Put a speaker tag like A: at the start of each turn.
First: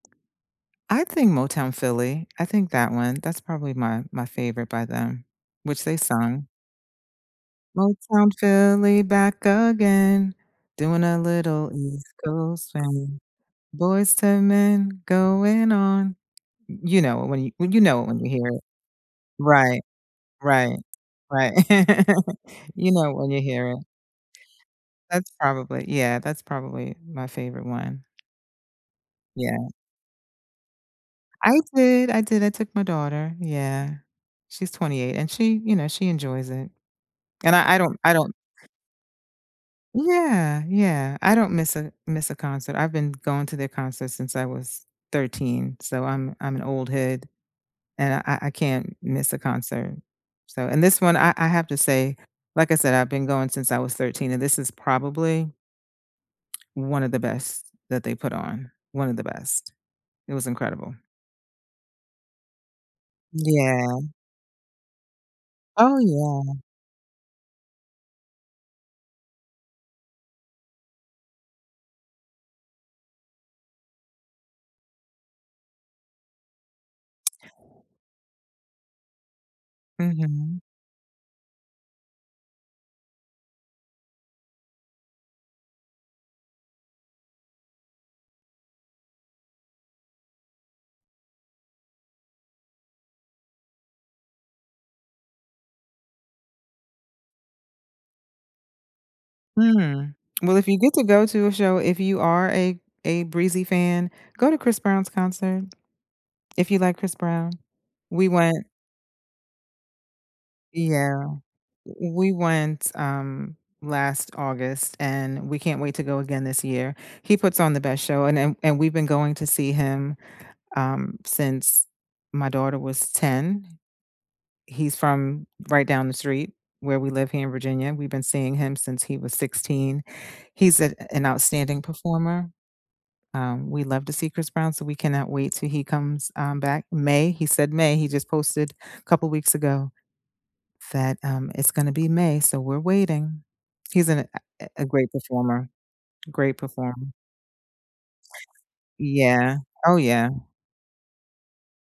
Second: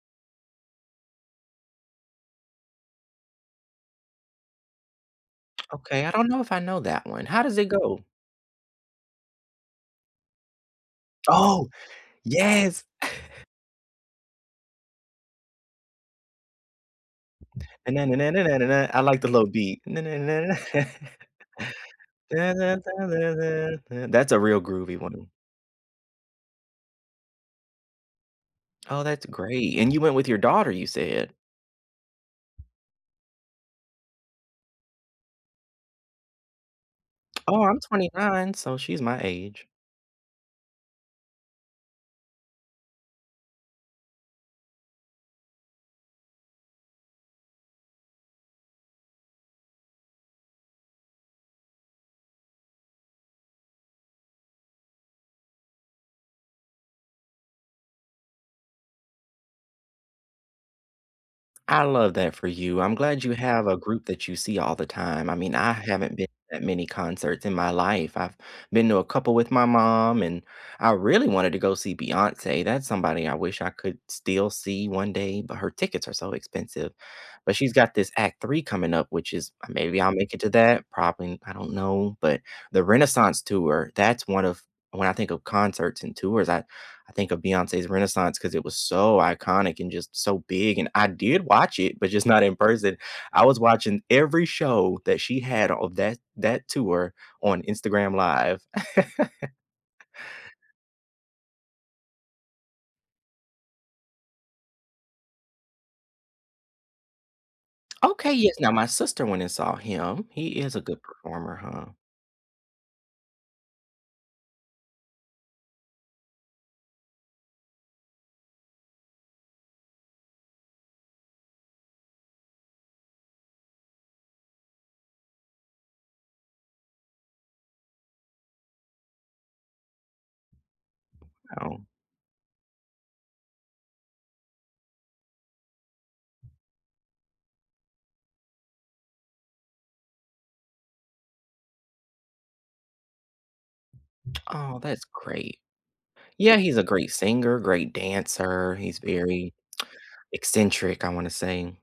A: I think Motown Philly. I think that one. That's probably my my favorite by them, which they
B: Okay, I don't know
A: sung.
B: if I know that one. How does it go?
A: Motown Philly back again, doing a
B: Oh,
A: little East Coast
B: yes.
A: swing, Boyz II Men going on You know, when you well, you
B: I
A: know it when you hear it.
B: like the lil beat.
A: Right.
B: That's
A: Right. Right. You know it when you hear it.
B: a real groovy one.
A: That's probably yeah, that's probably my favorite one.
B: Oh, that's
A: Yeah.
B: great, and you went with your daughter, you said?
A: I did, I did, I took my daughter. Yeah. She's 28 and she you know, she enjoys it, and
B: Oh,
A: I I
B: I'm
A: don't I don't
B: 29, so she's my age.
A: Yeah, yeah. I don't miss a miss a concert. I've been going to their concert since I was 13, so I'm I'm an old head, and I I can't miss a concert, so and this one, I I have to say, like I said, I've been going since I was 13, and this is probably one of the best that they put on. One of the best. It was incredible.
B: I love that for you. I'm glad you have a
A: Yeah.
B: group that you see all the time. I mean, I
A: Oh,
B: haven't been
A: yeah.
B: at many concerts in my life. I've been to a couple with my mom, and I really wanted to go see Beyoncé. That's somebody I wish I could still see one day, but her tickets are so expensive. But she's got this Act III coming up, which is maybe I'll make it to
A: Mhm.
B: that, probably I don't know, but the Renaissance tour, that's one of when I think of concerts and tours, I I think of Beyoncé's Renaissance 'cause it was so iconic and just so big, and I did watch it, but just not in person. I was watching every show that she had on that that tour on Instagram Live.
A: Hmm, well, if you get to go to a show, if you are a a Breezy fan, go to Chris Brown's concert. If you like Chris Brown. We
B: Okay, yes.
A: went
B: Now, my sister went and saw him. He is a good
A: Yeah.
B: performer, huh?
A: We went, um, last August, and we can't wait to go again this year. He puts on the best show, and and and we've been going to see him, um, since my daughter was 10. He's from right down the street where we live here in Virginia. We've been seeing him since he was 16. He's an an outstanding
B: Oh.
A: performer. Um, we love to see Chris Brown, so we cannot wait till he comes, um, back. May, he said May. He just posted a couple weeks ago that, um, it's gonna be May, so we're waiting. He's an a
B: Aw,
A: a
B: that's
A: great
B: great.
A: performer.
B: Yeah,
A: Great
B: he's a great
A: perform
B: singer, great dancer. He's very
A: Yeah. Oh, yeah.
B: eccentric, I wanna say.